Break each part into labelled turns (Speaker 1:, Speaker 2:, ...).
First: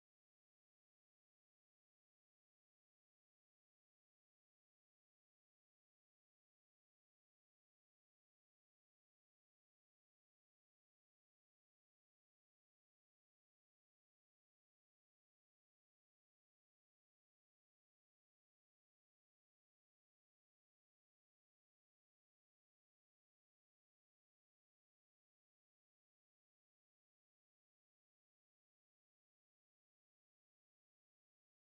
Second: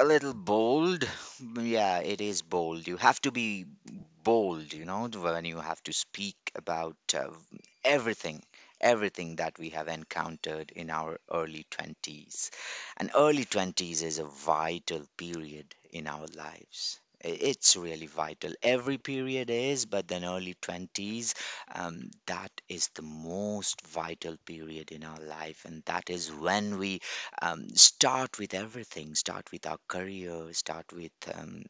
Speaker 1: a little bold. Yeah, it is bold. You have to be bold, when you have to speak about everything, everything that we have encountered in our early 20s. And early 20s is a vital period in our lives. It's really vital. Every period is, but then early 20s, that is the most vital period in our life. And that is when we start with everything, start with our career, start with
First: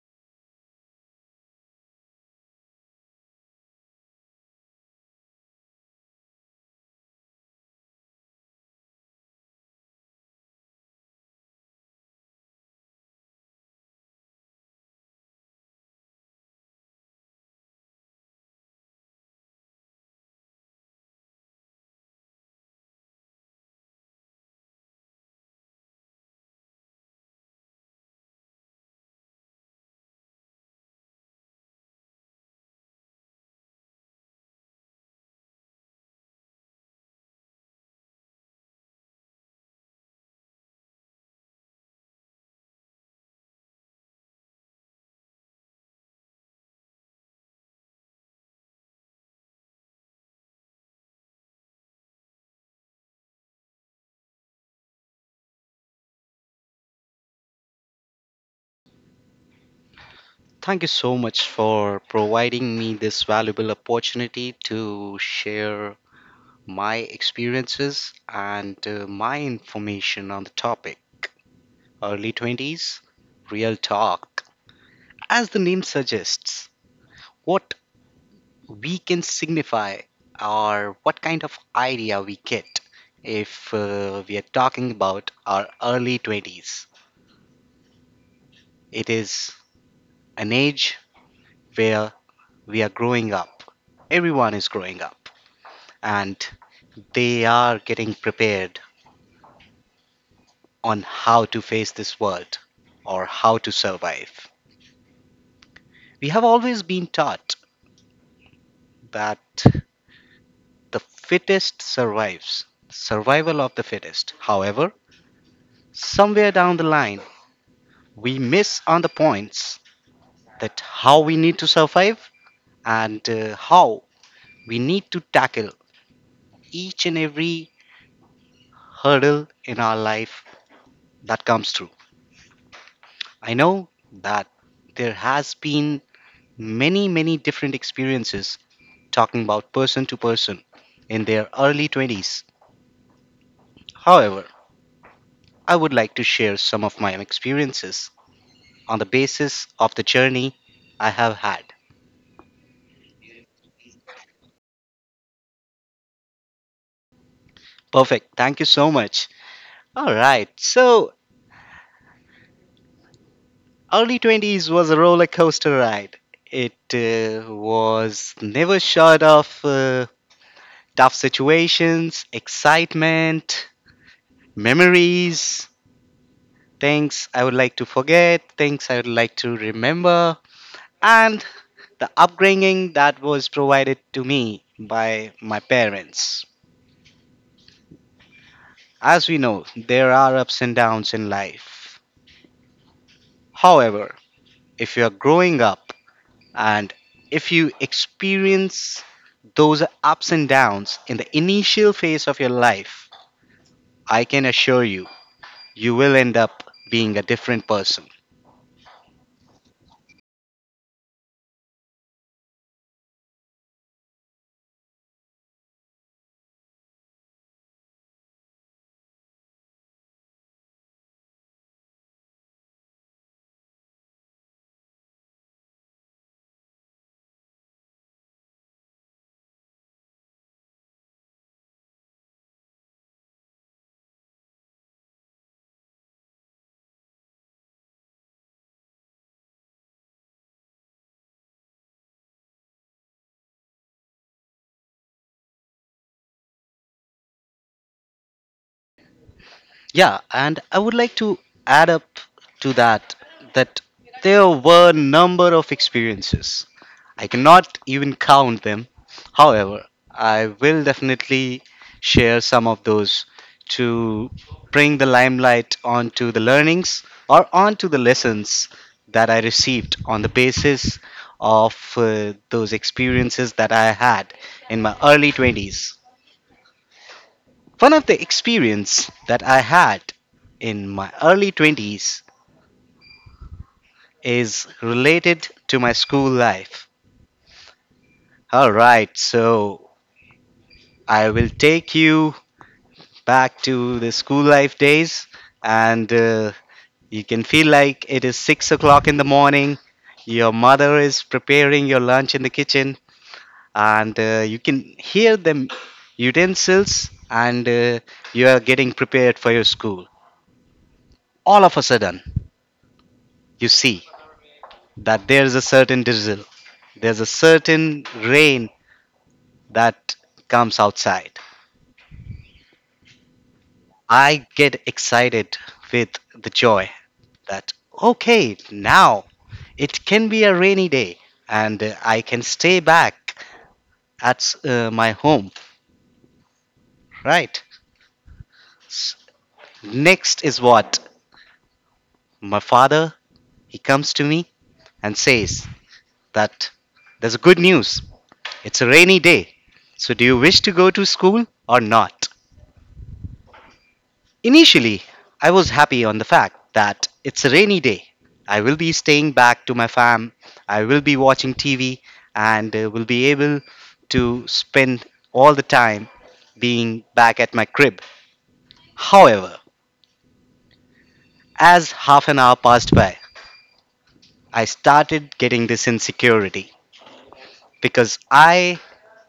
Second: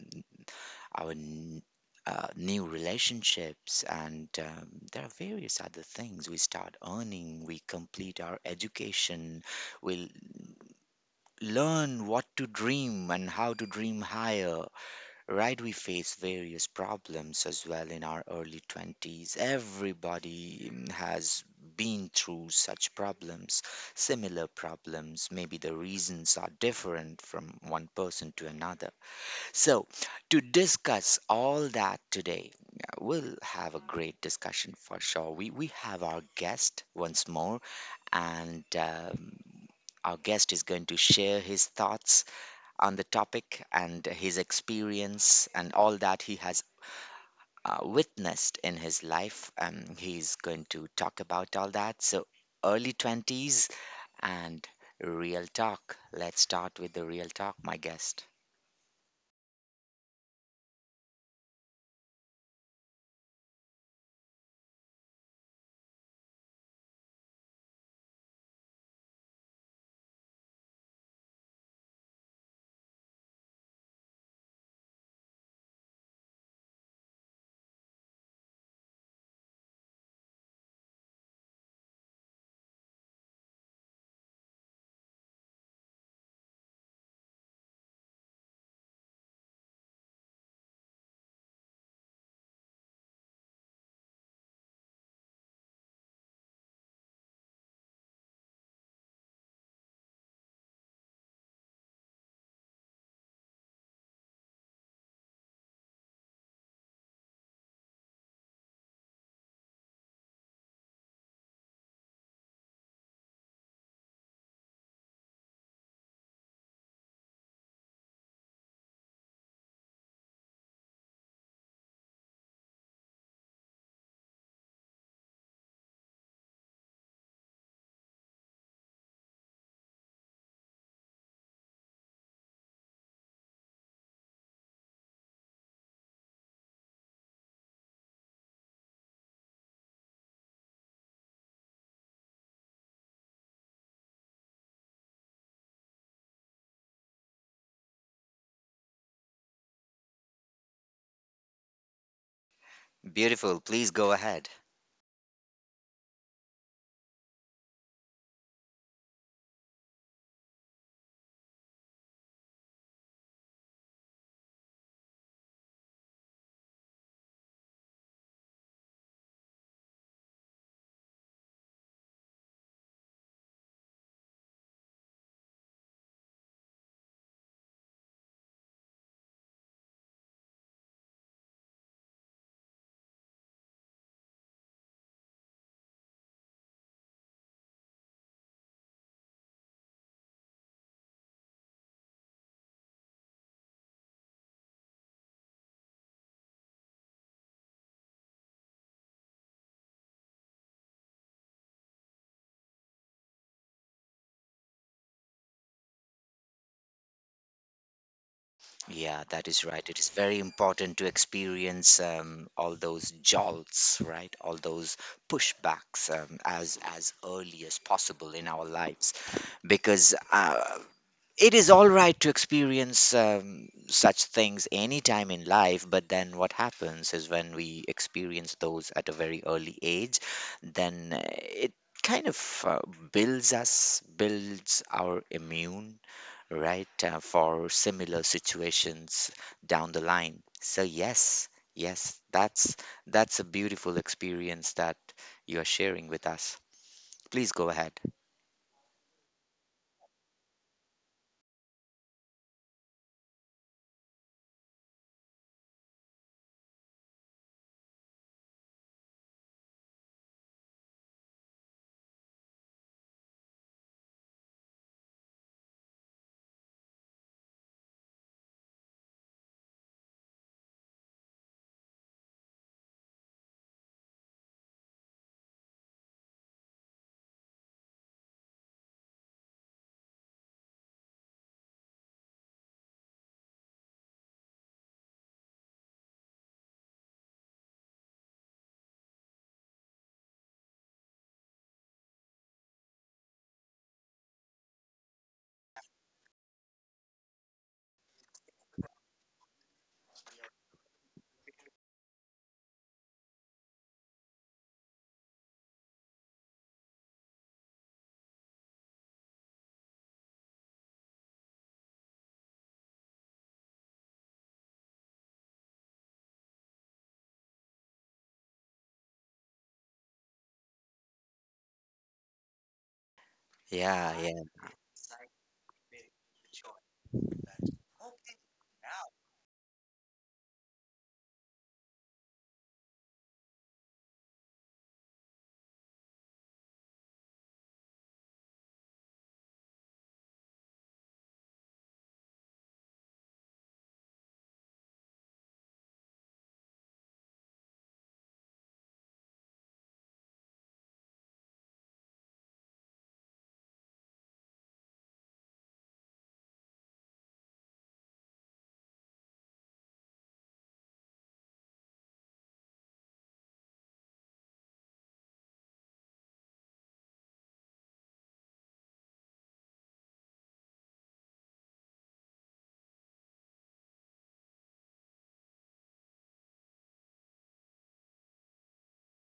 Speaker 1: our n- new relationships. And there are various other things. We start earning, we complete our education, we learn what to dream and how to dream higher. Right, we face various problems as well in our early 20s. Everybody has been through such problems, similar problems. Maybe the reasons are different from one person to another. So, to discuss all that today, yeah, we'll have a great discussion for sure. We have our guest once more, and our guest is going to share his thoughts on the topic and his experience and all that he has witnessed in his life. He's going to talk about all that. So, early 20s and real talk. Let's start with the real talk, my guest.
Speaker 2: Thank you so much for providing me this valuable opportunity to share my experiences and my information on the topic. Early 20s, real talk. As the name suggests, what we can signify or what kind of idea we get if we are talking about our early 20s. It is an age where we are growing up. Everyone is growing up. And they are getting prepared on how to face this world or how to survive. We have always been taught that the fittest survives, survival of the fittest. However, somewhere down the line, we miss on the points that how we need to survive and how we need to tackle each and every hurdle in our life that comes through. I know that there has been many different experiences talking about person to person in their early 20s. However, I would like to share some of my experiences on the basis of the journey I have had.
Speaker 1: Beautiful. Please go ahead.
Speaker 2: Perfect. Thank you so much. All right. So, early 20s was a roller coaster ride. It was never short of tough situations, excitement, memories, things I would like to forget, things I would like to remember, and the upbringing that was provided to me by my parents. As we know, there are ups and downs in life. However, if you are growing up and if you experience those ups and downs in the initial phase of your life, I can assure you, you will end up being a different person.
Speaker 1: Yeah, that is right. It is very important to experience all those jolts, right? All those pushbacks as early as possible in our lives, because it is all right to experience such things anytime in life, but then what happens is when we experience those at a very early age, then it kind of builds us, builds our immune, right, for similar situations down the line. So yes, yes, that's a beautiful experience that you are sharing with us. Please go ahead.
Speaker 2: Yeah, and I would like to add up to that that there were number of experiences. I cannot even count them. However, I will definitely share some of those to bring the limelight onto the learnings or onto the lessons that I received on the basis of those experiences that I had in my early 20s. One of the experience that I had in my early 20s is related to my school life. All right, so I will take you back to the school life days, and you can feel like it is 6 o'clock in the morning. Your mother is preparing your lunch in the kitchen, and you can hear the utensils, and you are getting prepared for your school. All of a sudden, you see that there's a certain drizzle, there's a certain rain that comes outside.
Speaker 1: Yeah.
Speaker 2: I get excited with the joy that, okay, now it can be a rainy day and I can stay back at my home, right? S- Next is what? My father, he comes to me and says that there's a good news. It's a rainy day. So do you wish to go to school or not? Initially, I was happy on the fact that it's a rainy day. I will be staying back to my fam, I will be watching TV, and will be able to spend all the time being back at my crib. However, as half an hour passed by, I started getting this insecurity because I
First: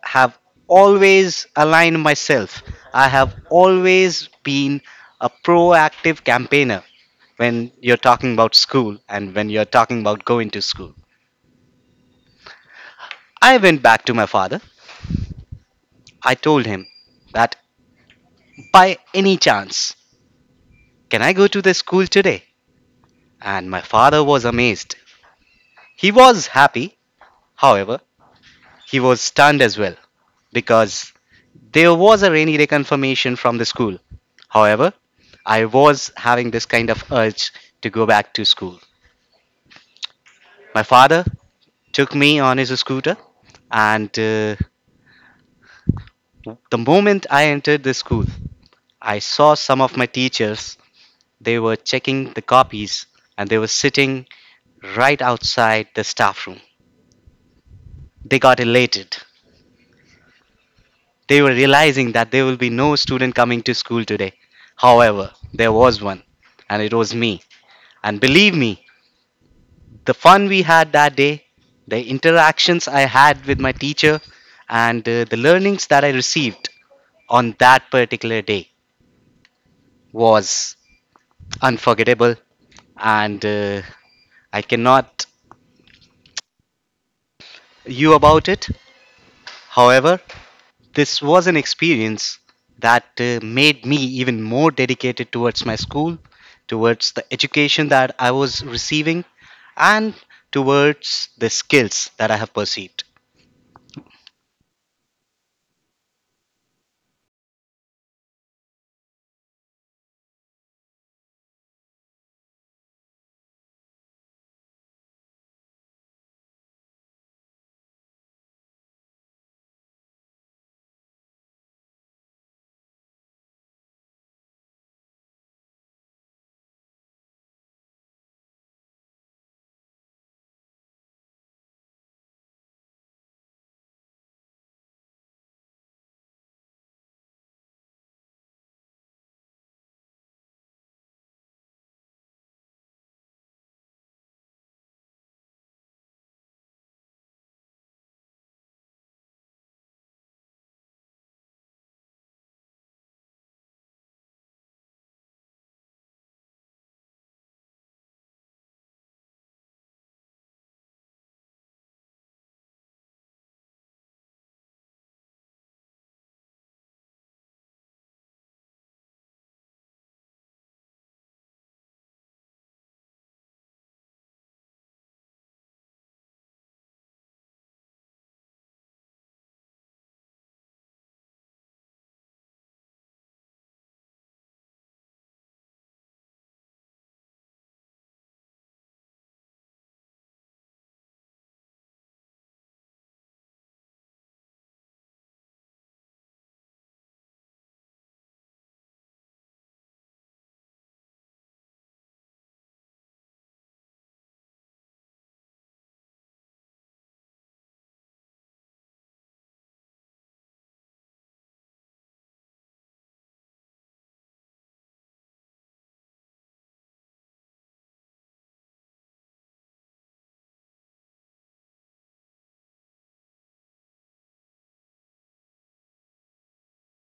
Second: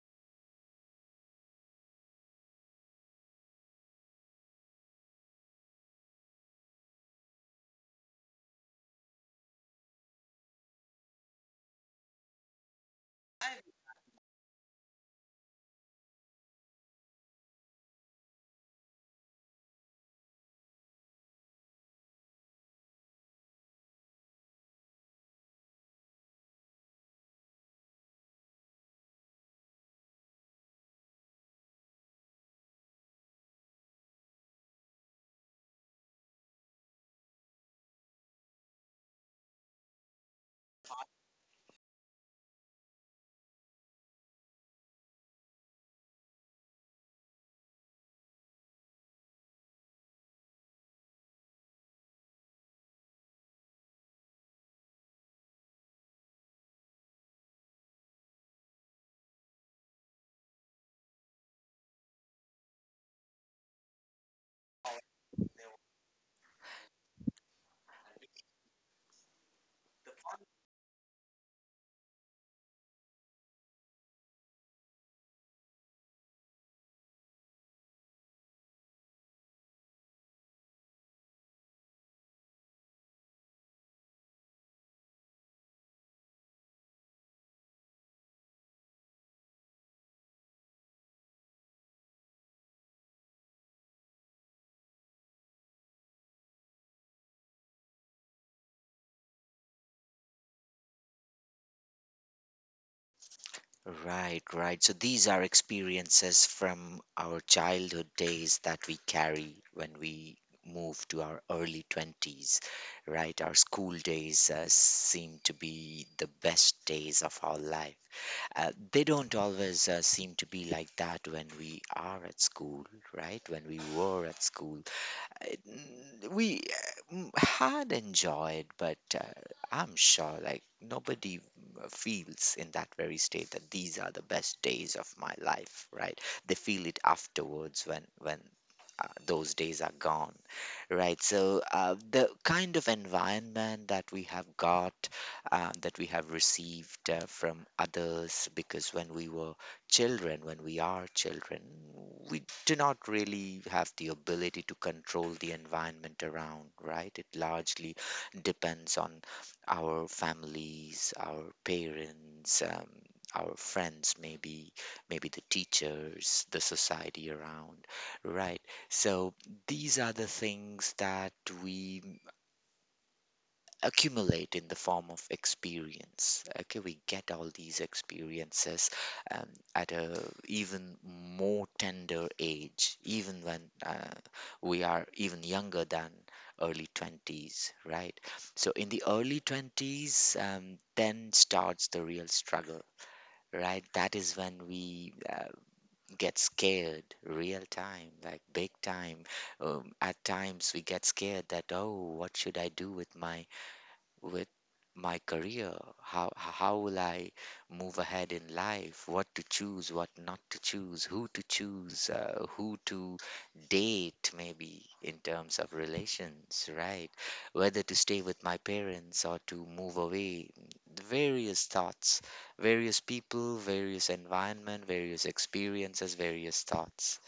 Speaker 2: have always aligned myself. I have always been a proactive campaigner when you're talking about school and when you're talking about going to school. I went back to my father. I told him that by any chance, can I go to the school today? And my father was amazed. He was happy, however, he was stunned as well because there was a rainy day confirmation from the school. However, I was having this kind of urge to go back to school. My father took me on his scooter, and the moment I entered the school, I saw some of my teachers, they were checking the copies and they were sitting right outside the staff room. They got elated. They were realizing that there will be no student coming to school today. However, there was one and it was me. And believe me, the fun we had that day, the interactions I had with my teacher, and the learnings that I received on that particular day was unforgettable. And I cannot you about it. However, this was an experience that made me even more dedicated towards my school, towards the education that I was receiving, and towards the skills that I have perceived.
Speaker 1: Right, right. So these are experiences from our childhood days that we carry when we move to our early 20s, right? Our school days seem to be the best days of our life. They don't always seem to be like that when we are at school, right? When we were at school we had enjoyed, but I'm sure like nobody feels in that very state that these are the best days of my life, right? They feel it afterwards when those days are gone. Right. So the kind of environment that we have got, that we have received from others, because when we were children, when we are children, we do not really have the ability to control the environment around, right? It largely depends on our families, our parents, our friends, maybe, the teachers, the society around, right? So these are the things that we accumulate in the form of experience. Okay, we get all these experiences um, at a even more tender age, even when we are even younger than early 20s, right? So in the early 20s, then starts the real struggle. Right, that is when we get scared real time, like big time. At times we get scared that, oh, what should I do with my with career? How will I move ahead in life? What to choose, what not to choose, who to choose, who to date, maybe in terms of relations, right? Whether to stay with my parents or to move away. The various thoughts, various people, various environment, various experiences, various thoughts.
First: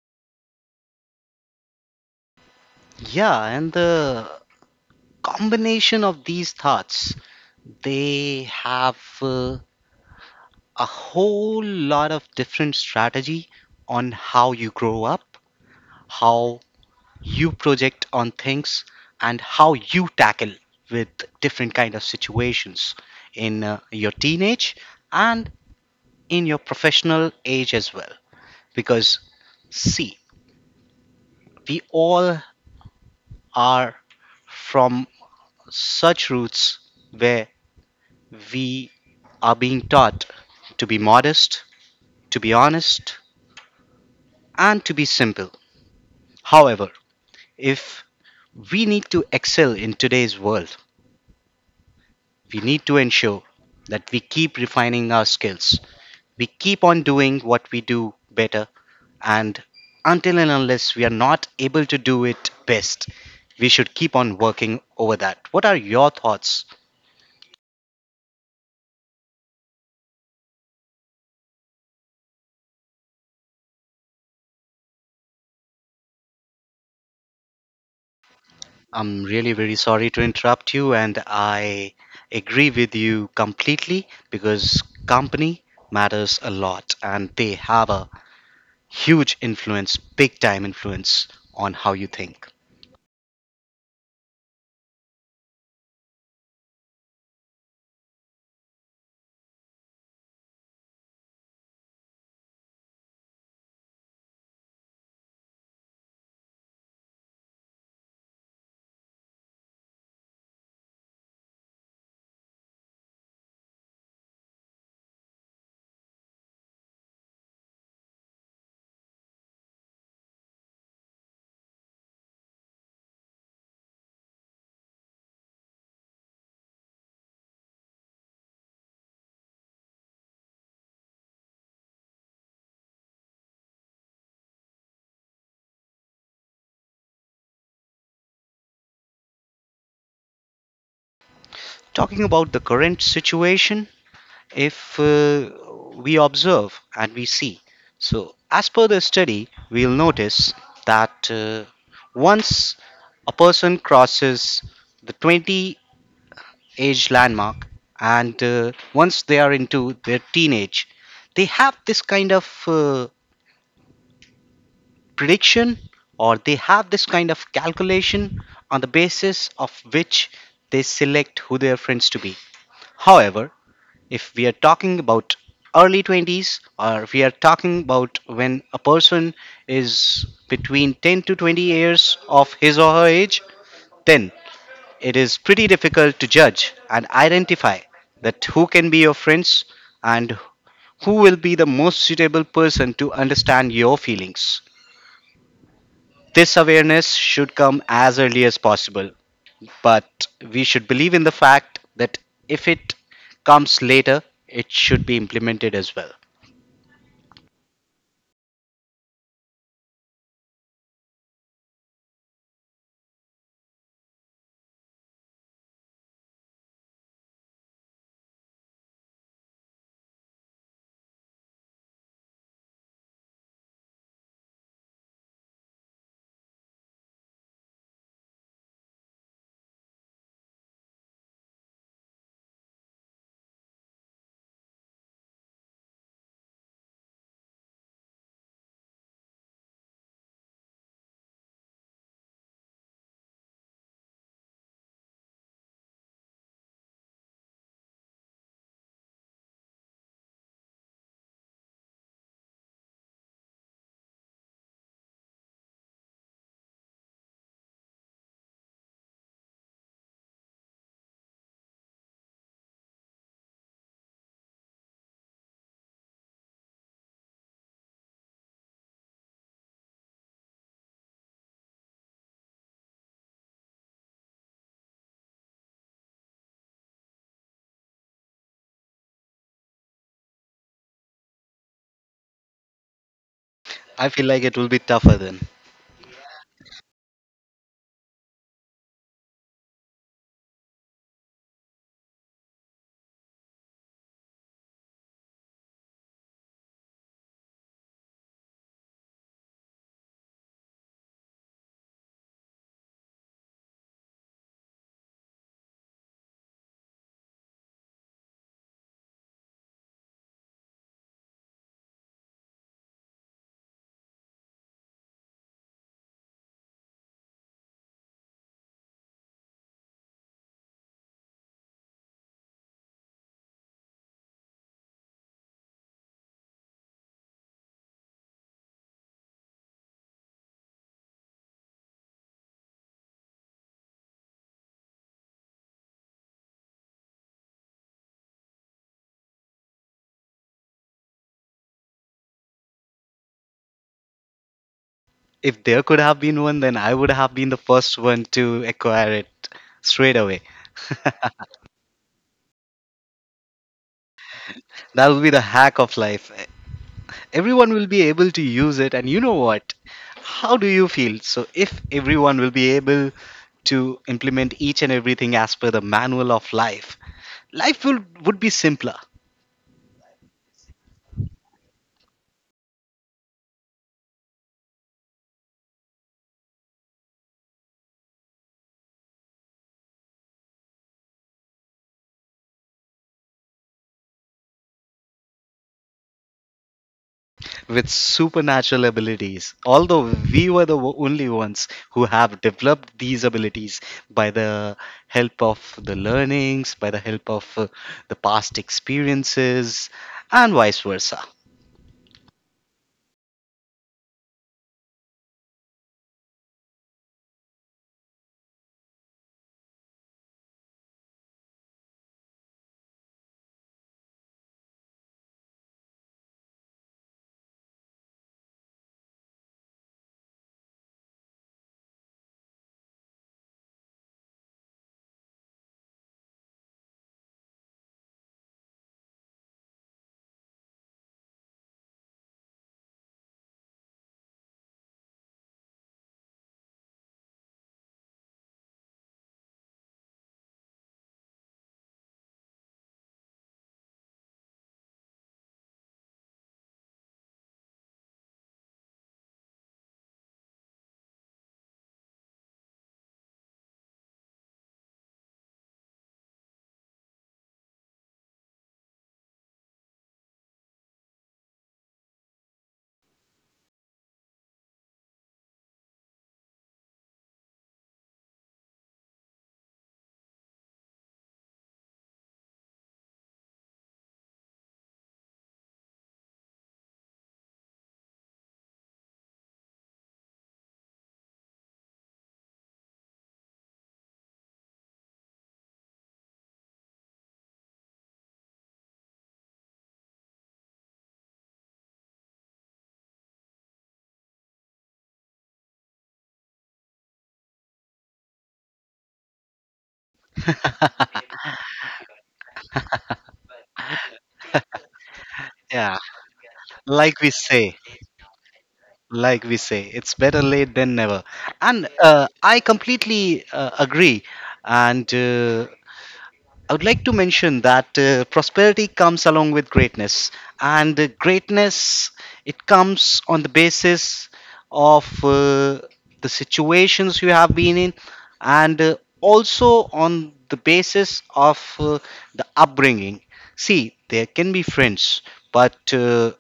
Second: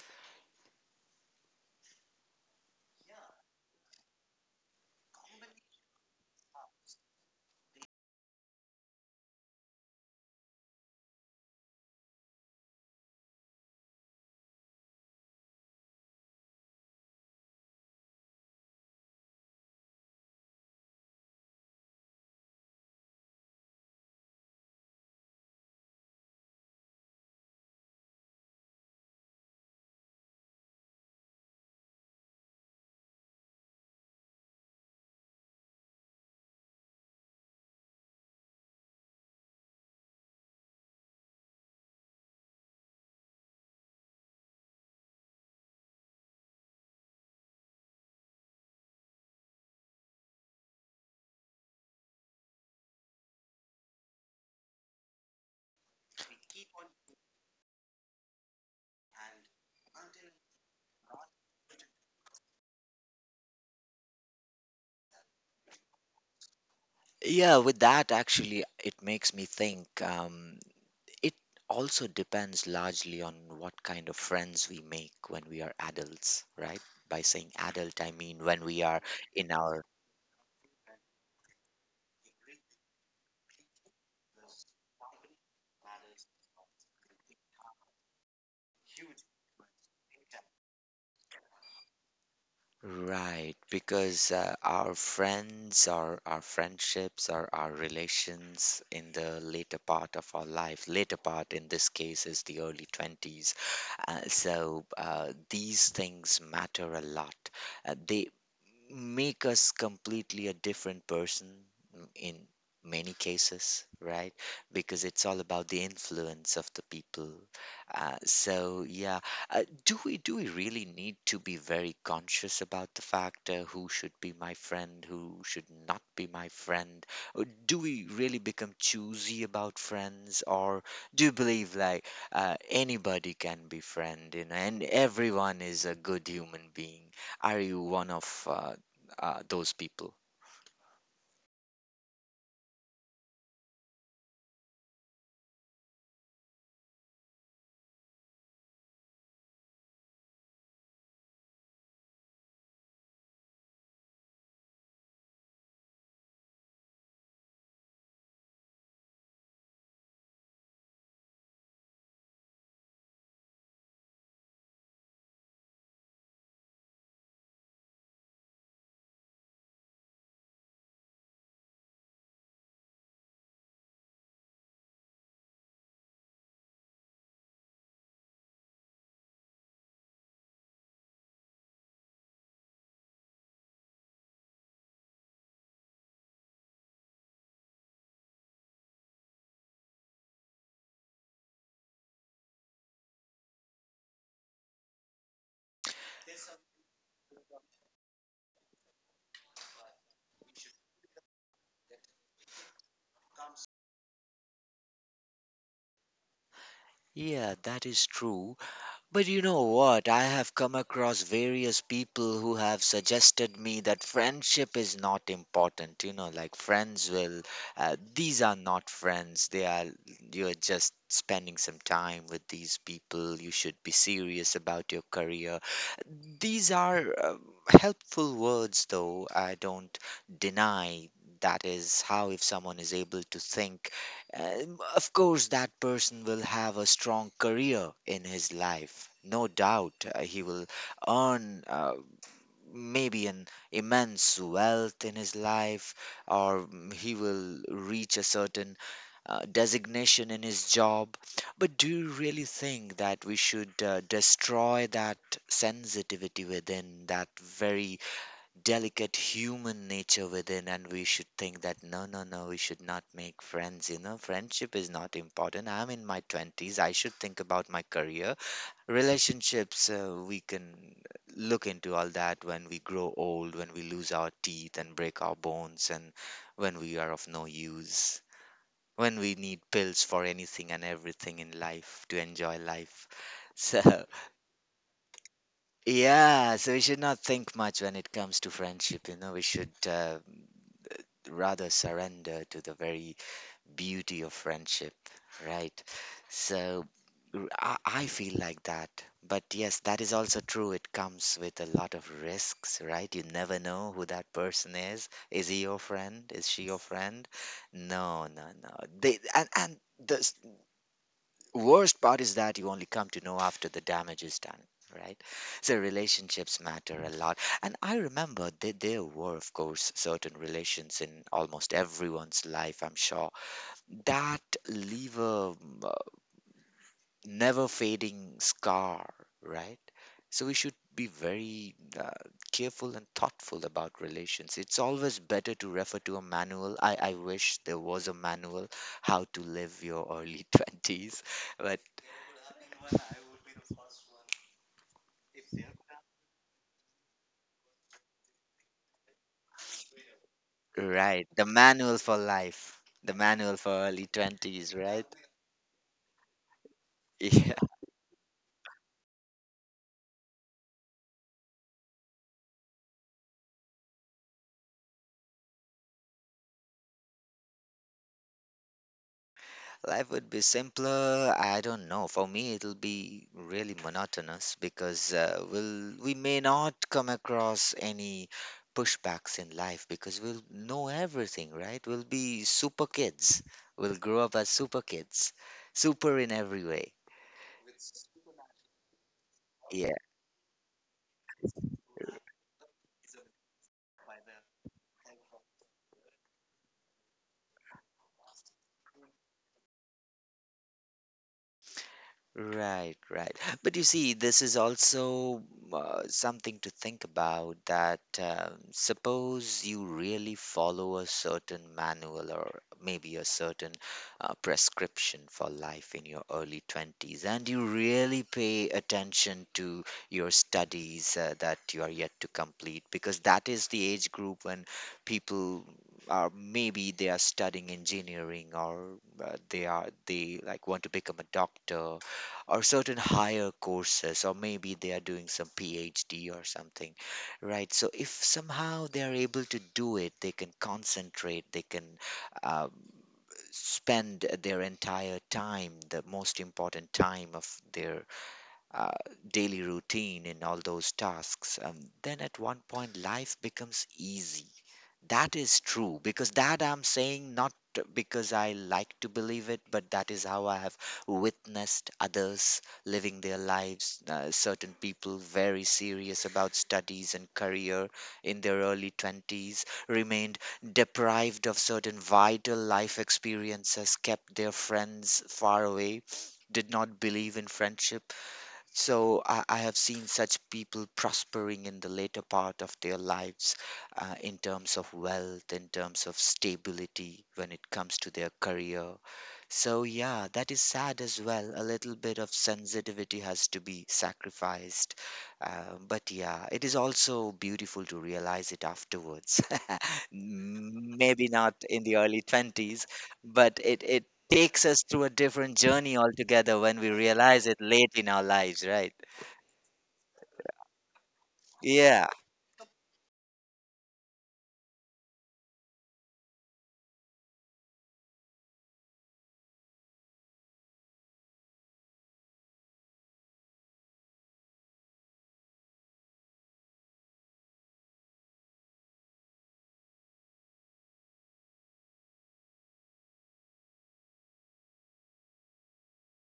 Speaker 2: Yeah, and the combination of these thoughts, they have a whole lot of different strategy on how you grow up, how you project on things and how you tackle with different kind of situations in your teenage and in your professional age as well. Because, see, we all are from such roots where we are being taught to be modest, to be honest, and to be simple. However, if we need to excel in today's world, we need to ensure that we keep refining our skills. We keep on doing what we do better, and until and unless we are not able to do it best, we should keep on working over that. What are your thoughts?
Speaker 1: Yeah, with that, actually, it makes me think. It also depends largely on what kind of friends we make when we are adults, right? By saying adult, I mean when we are
Speaker 2: I'm really
Speaker 1: in
Speaker 2: very
Speaker 1: our
Speaker 2: sorry to interrupt you, and I agree with you completely because company matters a lot and they have a huge influence, big time influence on how you think.
Speaker 1: Right, because our friends our friendships or our relations in the later part of our life, later part in this case is the early 20s. So these things matter a lot. They make us completely a different person in many cases, right? Because it's all about the influence of the people. So yeah, do we really need to be very conscious about the fact who should be my friend, who should not be my friend? Or do we really become choosy about friends, or do you believe like anybody can be friend, and everyone is a good human being? Are you one of those people?
Speaker 2: Talking about the current situation, if we observe and we see. So, as per the study, we'll notice that once a person crosses the 20 age landmark and once they are into their teenage, they have this kind of prediction or they have this kind of calculation on the basis of which they select who their friends to be. However, if we are talking about early 20s, or if we are talking about when a person is between 10 to 20 years of his or her age, then it is pretty difficult to judge and identify that who can be your friends and who will be the most suitable person to understand your feelings. This awareness should come as early as possible, but we should believe in the fact that if it comes later, it should be implemented as well.
Speaker 1: Yeah, that is true. But you know what? I have come across various people who have suggested me that friendship is not important. Like, these are not friends. They are, you're just spending some time with these people. You should be serious about your career. These are helpful words, though. I don't deny that is how, if someone is able to think, of course, that person will have a strong career in his life. No doubt, he will earn. Maybe an immense wealth in his life, or he will reach a certain designation in his job. But do you really think that we should destroy that sensitivity within, that very delicate human nature within, and we should think that no, no, no, we should not make friends? You know, friendship is not important. I'm in my 20s, I should think about my career, relationships, we can look into all that when we grow old, when we lose our teeth and break our bones, and when we are of no use, when we need pills for anything and everything in life to enjoy life, so
Speaker 2: I feel like it will be tougher then.
Speaker 1: yeah, so we should not think much when it comes to friendship, we should rather surrender to the very beauty of friendship, right? So I feel like that. But yes, that is also true. It comes with a lot of risks, right? You never know who that person is. Is he your friend? Is she your friend? No, no, no. They, and the worst part is that you only come to know after the damage is done, right? So relationships matter a lot. And I remember that there were, of course, certain relations in almost everyone's life, I'm sure, that leave a uh, never fading scar, right? So we should be very careful and thoughtful about relations. It's always better to refer to a manual. I wish there was a manual how to live your early 20s, but
Speaker 2: If there could have been one, then I would have been the first one to acquire it straight away.
Speaker 1: right, the manual for life, the manual for early 20s,
Speaker 2: That
Speaker 1: right?
Speaker 2: would be the hack of life. Everyone will be able to use it. And you know what? How do you feel? So, if everyone will be able to implement each and everything as per the manual of life, life would be simpler
Speaker 1: Life would be simpler. I don't know. For me, it'll be really monotonous because we may not come across any pushbacks in life because we'll know everything, right? We'll be super kids. We'll grow up as super kids, super in every way.
Speaker 2: with supernatural abilities. Although
Speaker 1: Yeah.
Speaker 2: we were the only ones who have developed these abilities by the help of the learnings, by the help of the past experiences, and vice versa.
Speaker 1: Right, right. But you see, this is also something to think about, that suppose you really follow a certain manual or maybe a certain prescription for life in your early 20s, and you really pay attention to your studies that you are yet to complete, because that is the age group when people are maybe they are studying engineering or they like want to become a doctor or certain higher courses, or maybe they are doing some PhD or something, right? So if somehow they are able to do it, they can concentrate, they can um, spend their entire time, the most important time of their uh, daily routine in all those tasks. Then at one point, life becomes easy. That is true, because that I'm saying not because I like to believe it, but that is how I have witnessed others living their lives. Certain people very serious about studies and career in their early 20s remained deprived of certain vital life experiences, kept their friends far away, did not believe in friendship, so I have seen such people prospering in the later part of their lives, in terms of wealth, in terms of stability when it comes to their career. So, yeah, that is sad as well. A little bit of sensitivity has to be sacrificed. But yeah, it is also beautiful to realize it afterwards. Maybe not in the early 20s, but it takes us through a different
Speaker 2: Yeah,
Speaker 1: journey altogether when we
Speaker 2: like we
Speaker 1: realize it
Speaker 2: say.
Speaker 1: late in our lives, right?
Speaker 2: like we say, it's better late than never, and
Speaker 1: Yeah,
Speaker 2: I completely agree. And I would like to mention that prosperity comes along with greatness, and greatness, it comes on the basis of the situations you have been in, and also on the basis of the upbringing. See, there can be friends, but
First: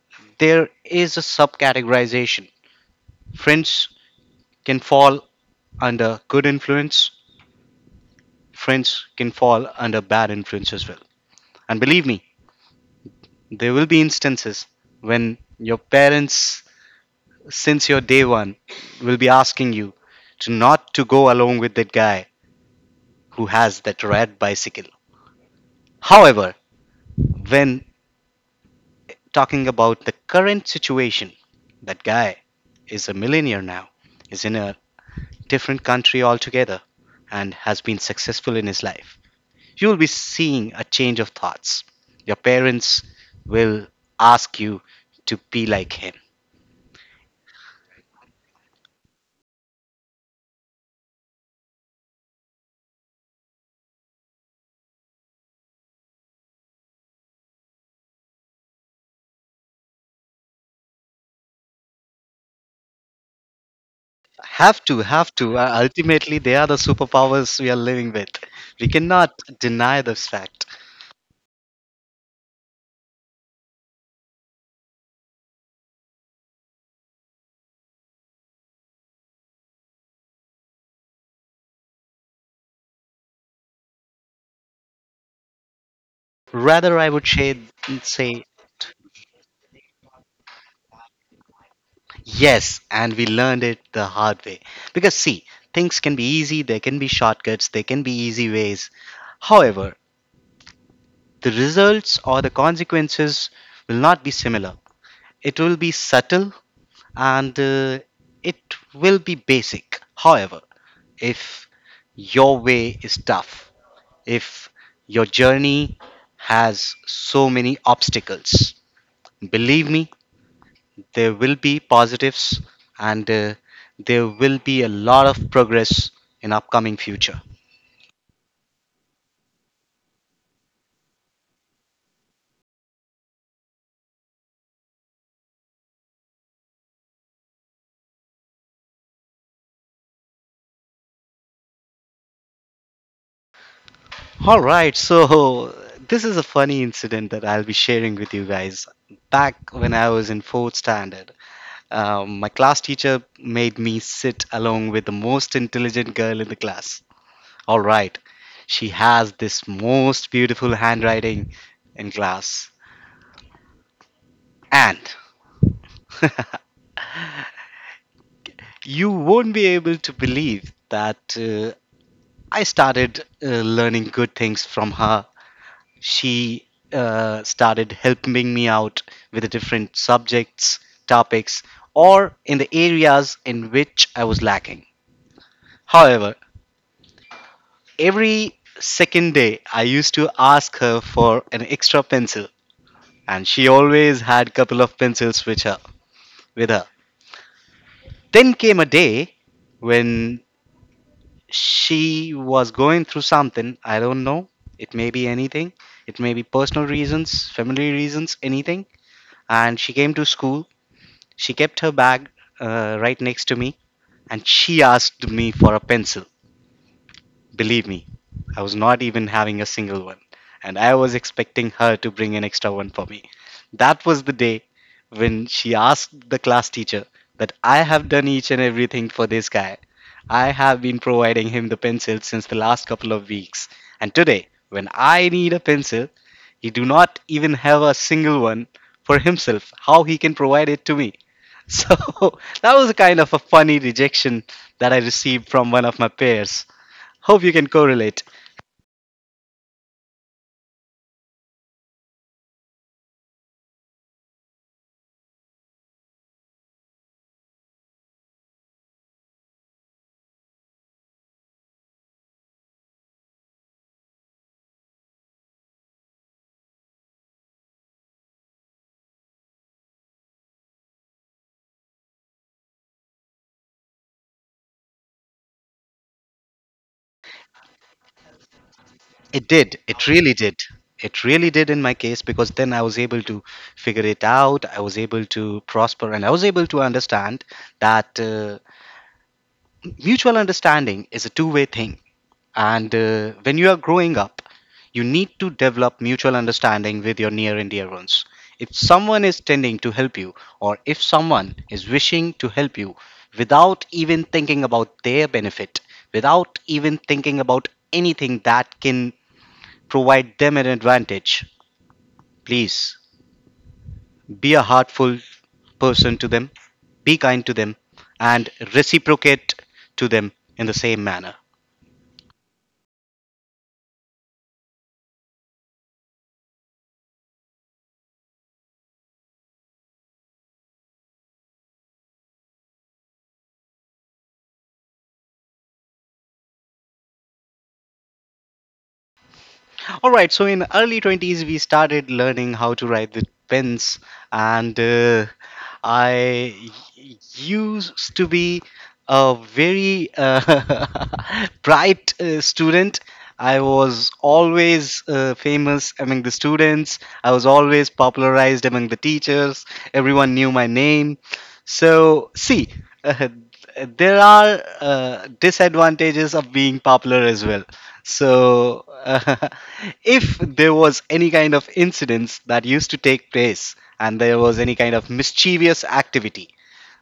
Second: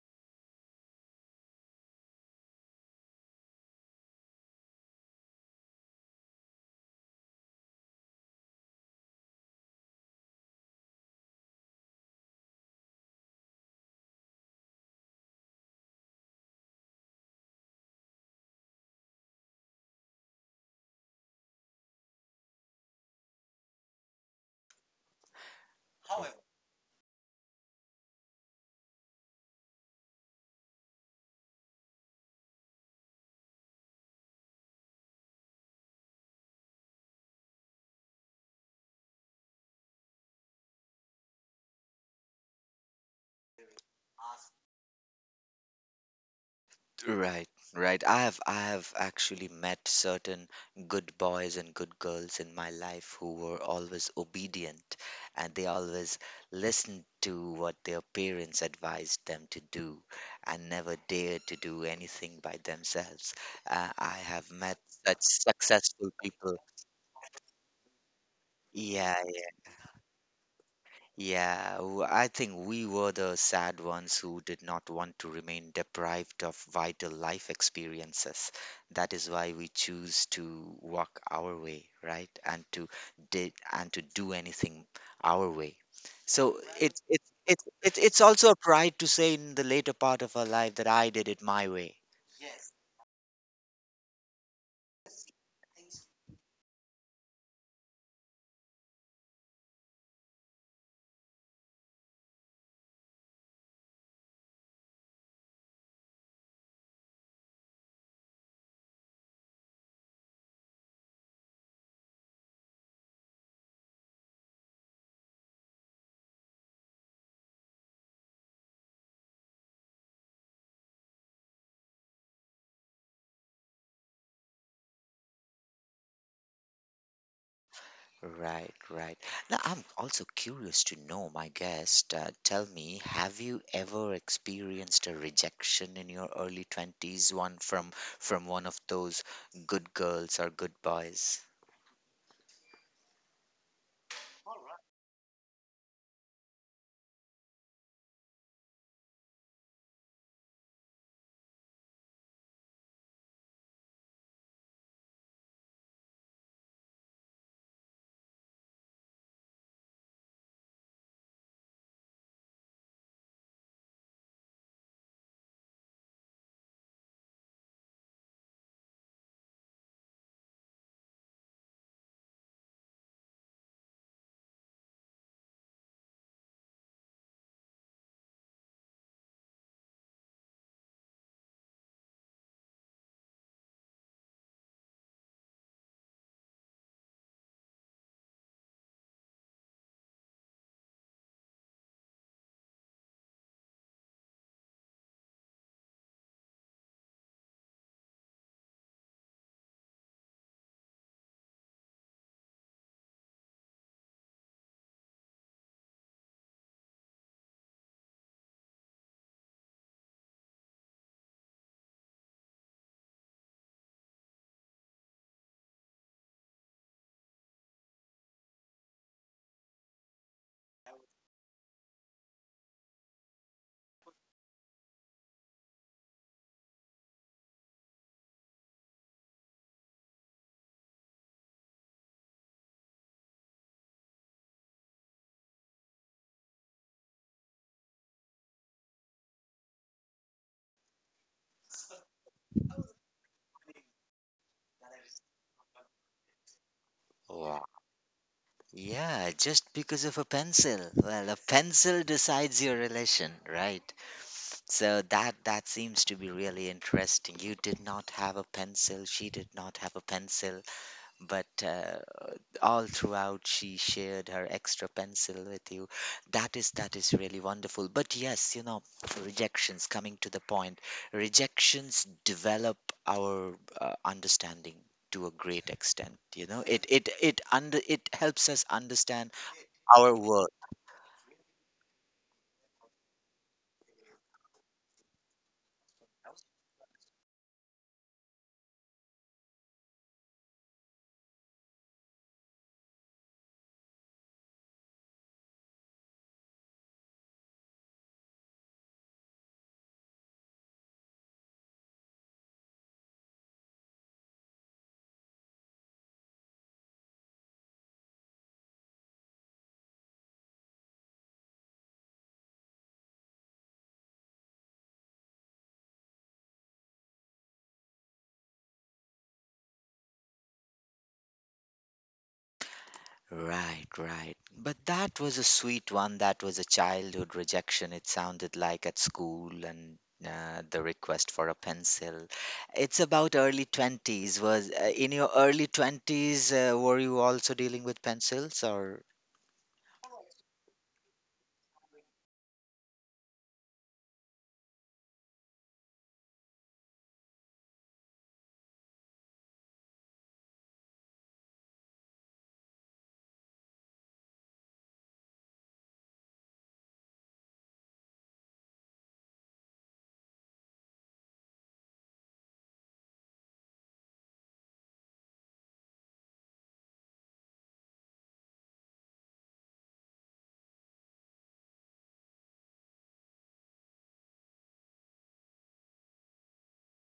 Speaker 2: there is a subcategorization. Friends can fall under good influence, friends can fall under bad influence as well. And believe me, there will be instances when your parents, since your day one, will be asking you to not to go along with that guy who has that red bicycle. However, when talking about the current situation, that guy is a millionaire now, is in a different country altogether, and has been successful in his life. You will be seeing a change of thoughts. Your parents will ask you to be like him.
Speaker 1: Right, right. I have actually met certain good boys and good girls in my life who were always obedient and they always listened to what their parents advised them to do and never dared to do anything by themselves. I have met
Speaker 2: Have to,
Speaker 1: such
Speaker 2: have to. Uh,
Speaker 1: successful
Speaker 2: ultimately, they
Speaker 1: people.
Speaker 2: are the superpowers we are living with. We
Speaker 1: Yeah,
Speaker 2: cannot deny this fact.
Speaker 1: yeah, I think we were the sad ones who did not want to remain deprived of vital life experiences. That is why we choose to walk our way, right? And to do anything our way. So
Speaker 2: Rather,
Speaker 1: it's
Speaker 2: I would
Speaker 1: it's
Speaker 2: say,
Speaker 1: it's it's it's
Speaker 2: say
Speaker 1: also a pride to say in the later part of our life that I did it my way.
Speaker 2: yes, and we learned it the hard way. Because, see, things can be easy, there can be shortcuts, there can be easy ways. However, the results or the consequences will not be similar. It will be subtle, and it will be basic. However, if your way is tough, if your journey has so many obstacles, believe me, there will be positives and there will be a lot of progress in upcoming future.
Speaker 1: Right, right. Now, I'm also curious to know, my guest, tell me, have you ever experienced a rejection in your early 20s, one from one of those good girls or good boys?
Speaker 2: All right, so this is a funny incident that I'll be sharing with you guys. Back when I was in fourth standard, my class teacher made me sit along with the most intelligent girl in the class. All right, she has this most beautiful handwriting in class. And you won't be able to believe that I started learning good things from her. She started helping me out with the different subjects, topics, or in the areas in which I was lacking. However, every second day, I used to ask her for an extra pencil, and she always had couple of pencils with her. With her. Then came a day when she was going through something. I don't know. It may be anything. It may be personal reasons, family reasons, anything. And she came to school. She kept her bag right next to me, and she asked me for a pencil. Believe me, I was not even having a single one, and I was expecting her to bring an extra one for me. That was the day when she asked the class teacher that I have done each and everything for this guy. I have been providing him the pencil since the last couple of weeks, and today, when I need a pencil, he do not even have a single one for himself. How he can provide it to me? So that was a kind of a funny rejection that I received from one of my peers. Hope you
Speaker 1: Wow.
Speaker 2: can correlate.
Speaker 1: Yeah, just because of a pencil. Well, a pencil decides your relation, right? So that seems to be really interesting. You did not have a pencil, she did not have a pencil, but all throughout she shared her extra pencil with you. That is really wonderful, but yes, you know, rejections, coming to the point, rejections develop our understanding to a great extent. You know, it helps us understand
Speaker 2: It did. It
Speaker 1: our
Speaker 2: really
Speaker 1: worth.
Speaker 2: did. It really did in my case because then I was able to figure it out. I was able to prosper and I was able to understand that mutual understanding is a two-way thing. And when you are growing up, you need to develop mutual understanding with your near and dear ones. If someone is tending to help you or if someone is wishing to help you without even thinking about their benefit, without even thinking about anything that can provide them an advantage. Please be a heartful person to them, be kind to them, and reciprocate to them in the same manner.
Speaker 1: Right, right. But that was a sweet one. That was a childhood rejection. It sounded like at school and the request for a pencil. It's about early 20s. Was in your early 20s, were you also dealing with pencils or?
Speaker 2: All right, so in early 20s we started learning how to write with pens and I used to be a very bright student. I was always famous among the students. I was always popularized among the teachers. Everyone knew my name. So, see, there are disadvantages of being popular as well. So, if there was any kind of incidents that used to take place and there was any kind of mischievous activity,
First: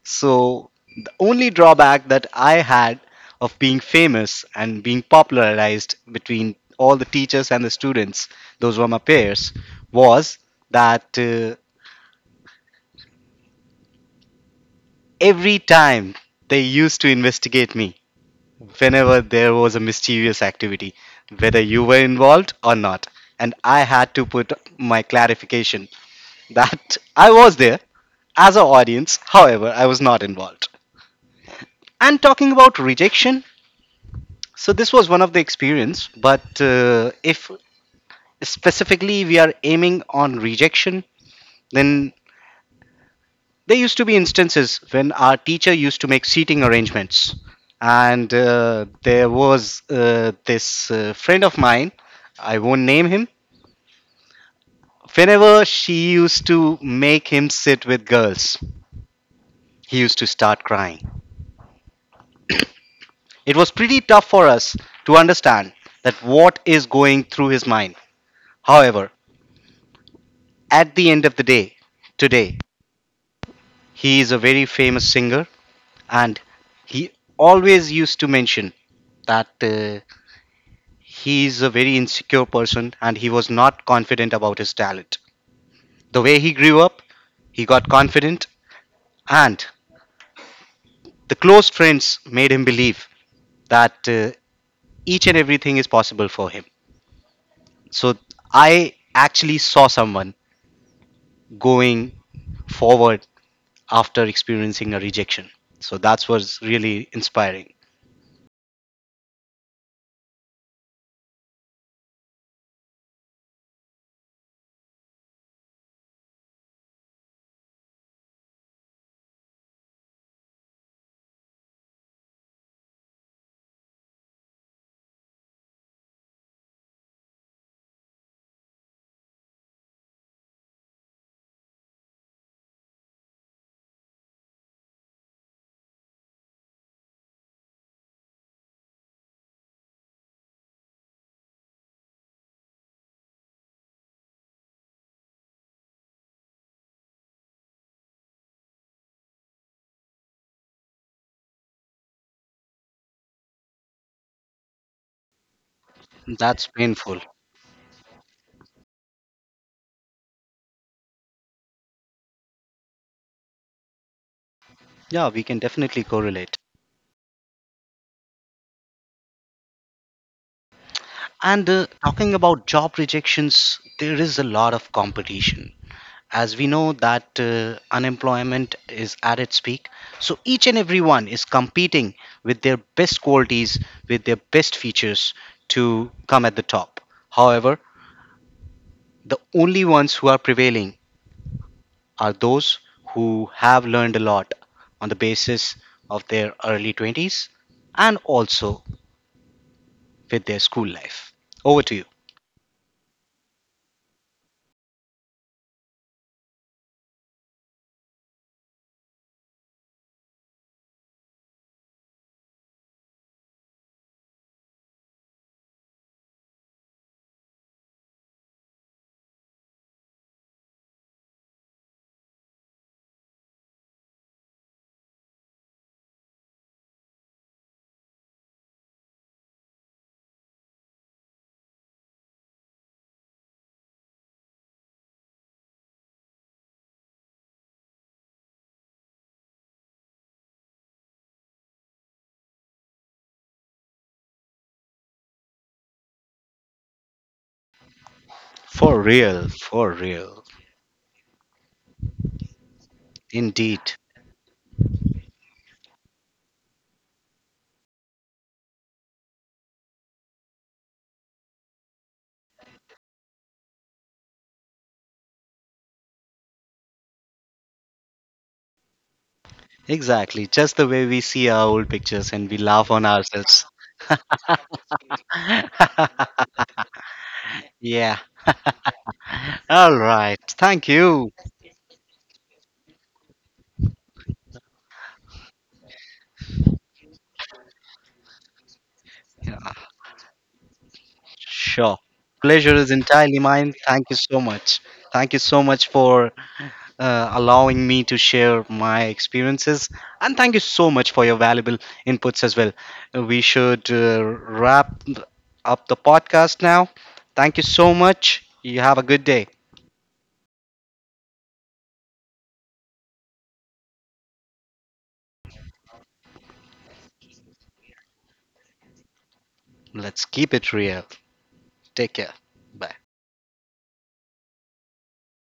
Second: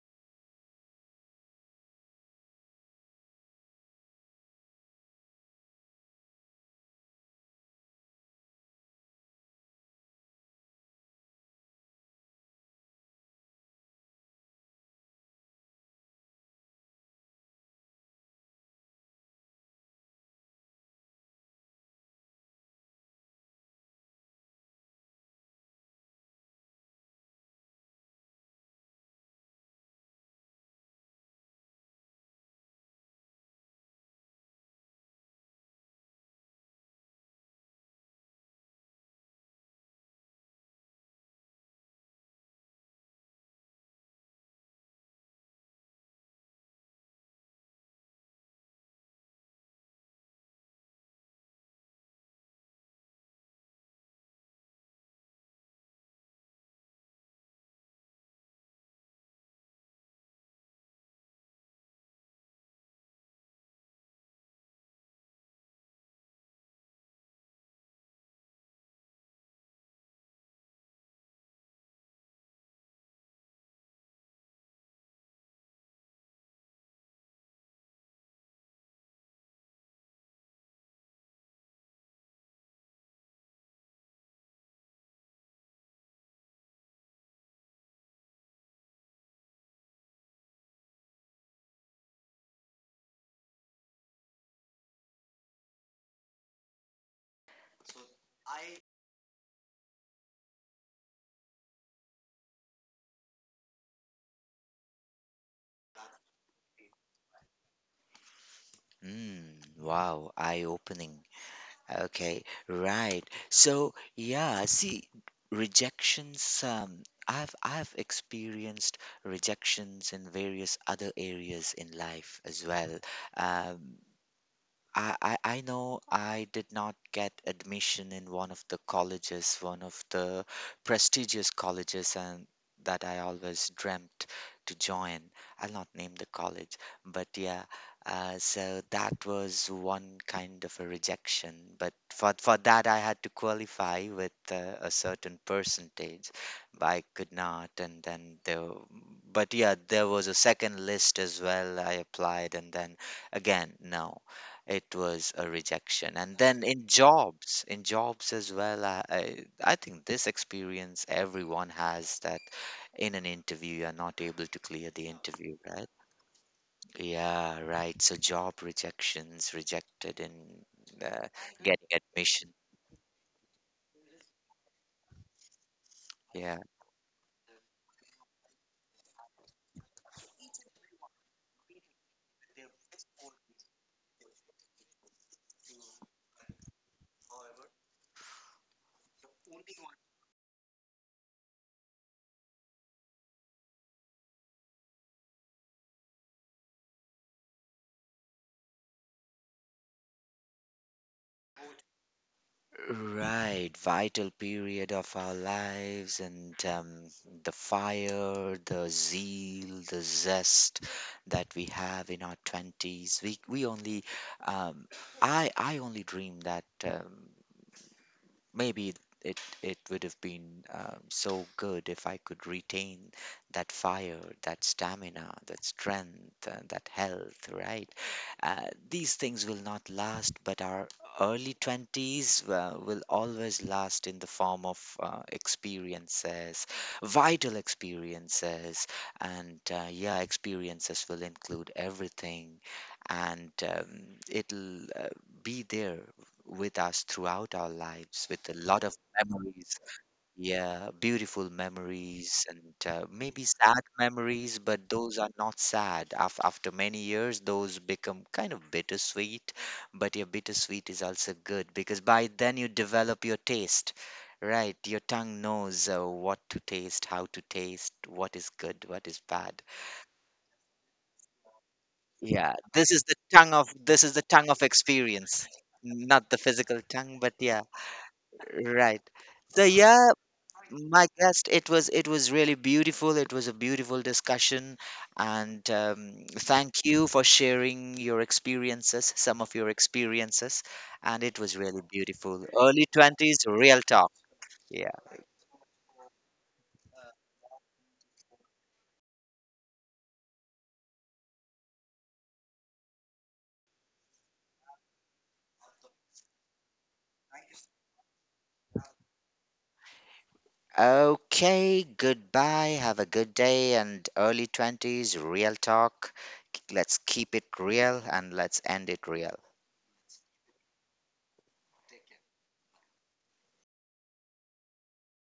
Speaker 2: so the only drawback that I had of being famous and being popularized between all the teachers and the students, those were my peers, was that every time they used to investigate me whenever there was a mischievous activity, whether you were involved or not. And I had to put my clarification that I was there as an audience, however, I was not involved. And talking about rejection, so this was one of the experience, but if specifically we are aiming on rejection, then there used to be instances when our teacher used to make seating arrangements, and there was this friend of mine. I won't name him. Whenever she used to make him sit with girls, he used to start crying. It was pretty tough for us to understand that what is going through his mind. However, at the end of the day, today, he is a very famous singer and he always used to mention that he's a very insecure person and he was not confident about his talent. The way he grew up, he got confident, and the close friends made him believe that each and everything is possible for him. So I actually saw someone going forward after experiencing a rejection. So that was really inspiring.
Speaker 1: Mm, wow, eye-opening. Okay, right. So yeah, see, rejections. I've experienced rejections in various other areas in life as well. Um, I know I did not get admission in one of the colleges, one of the prestigious colleges and that I always dreamt to join. I'll not name the college, but yeah, so that was one kind of a rejection. But for that, I had to qualify with a certain percentage, but I could not. And then there, but yeah, there was a second list as well. I applied, and then again, no. It was a rejection. And
Speaker 2: That's
Speaker 1: then
Speaker 2: painful.
Speaker 1: in jobs as well, I think this experience everyone has, that in an interview, you're not able to clear the
Speaker 2: Yeah, we can
Speaker 1: interview, right?
Speaker 2: definitely correlate.
Speaker 1: Yeah, right. So job rejections, rejected in uh,
Speaker 2: And
Speaker 1: getting
Speaker 2: talking
Speaker 1: admission.
Speaker 2: about job rejections, there is a lot of competition. As
Speaker 1: Yeah.
Speaker 2: we know that unemployment is at its peak, so each and everyone is competing with their best qualities, with their best features, to come at the top. However, the only ones who are prevailing are those who have learned a lot on the basis of their early 20s and also with their school life. Over to you.
Speaker 1: Right, vital period of our lives, and the fire, the zeal, the zest that we have in our twenties. We only, um, I only dream that. Maybe it would have been so good if I could retain that fire, that stamina, that strength, that health, right? Uh, these things will not last, but our early 20s will always last in the form of experiences, vital experiences, and yeah, experiences will include everything, and it'll be there with us throughout our lives with a lot of
Speaker 2: For real,
Speaker 1: memories.
Speaker 2: for real.
Speaker 1: Yeah, beautiful memories and maybe sad
Speaker 2: Indeed.
Speaker 1: memories, but those are not sad. Af After many years, those become kind of bittersweet. But your bittersweet is also good because by then you develop your taste, right? Your tongue knows what to taste, how to taste, what is good, what is bad.
Speaker 2: Exactly, just the way we see our old pictures and we
Speaker 1: Yeah,
Speaker 2: laugh on ourselves.
Speaker 1: this is the tongue of experience, not the physical tongue, but yeah.
Speaker 2: Yeah.
Speaker 1: Right. So
Speaker 2: All
Speaker 1: yeah,
Speaker 2: right. Thank
Speaker 1: my
Speaker 2: you.
Speaker 1: guest, it was really beautiful. It was a beautiful discussion, and thank you for sharing your experiences, some
Speaker 2: Yeah.
Speaker 1: of your experiences, and it was really
Speaker 2: Sure.
Speaker 1: beautiful.
Speaker 2: Pleasure is
Speaker 1: Early
Speaker 2: entirely
Speaker 1: 20s,
Speaker 2: mine.
Speaker 1: real
Speaker 2: Thank you
Speaker 1: talk.
Speaker 2: so much.
Speaker 1: Yeah.
Speaker 2: Thank you so much for allowing me to share my experiences. And thank you so much for your valuable inputs as well. We should wrap up the podcast now. Thank you so much. You have a good day.
Speaker 1: Okay, goodbye. Have a good day and early 20s, real talk. Let's keep it real and let's end it real.
Speaker 2: Let's keep it real. Take care. Bye.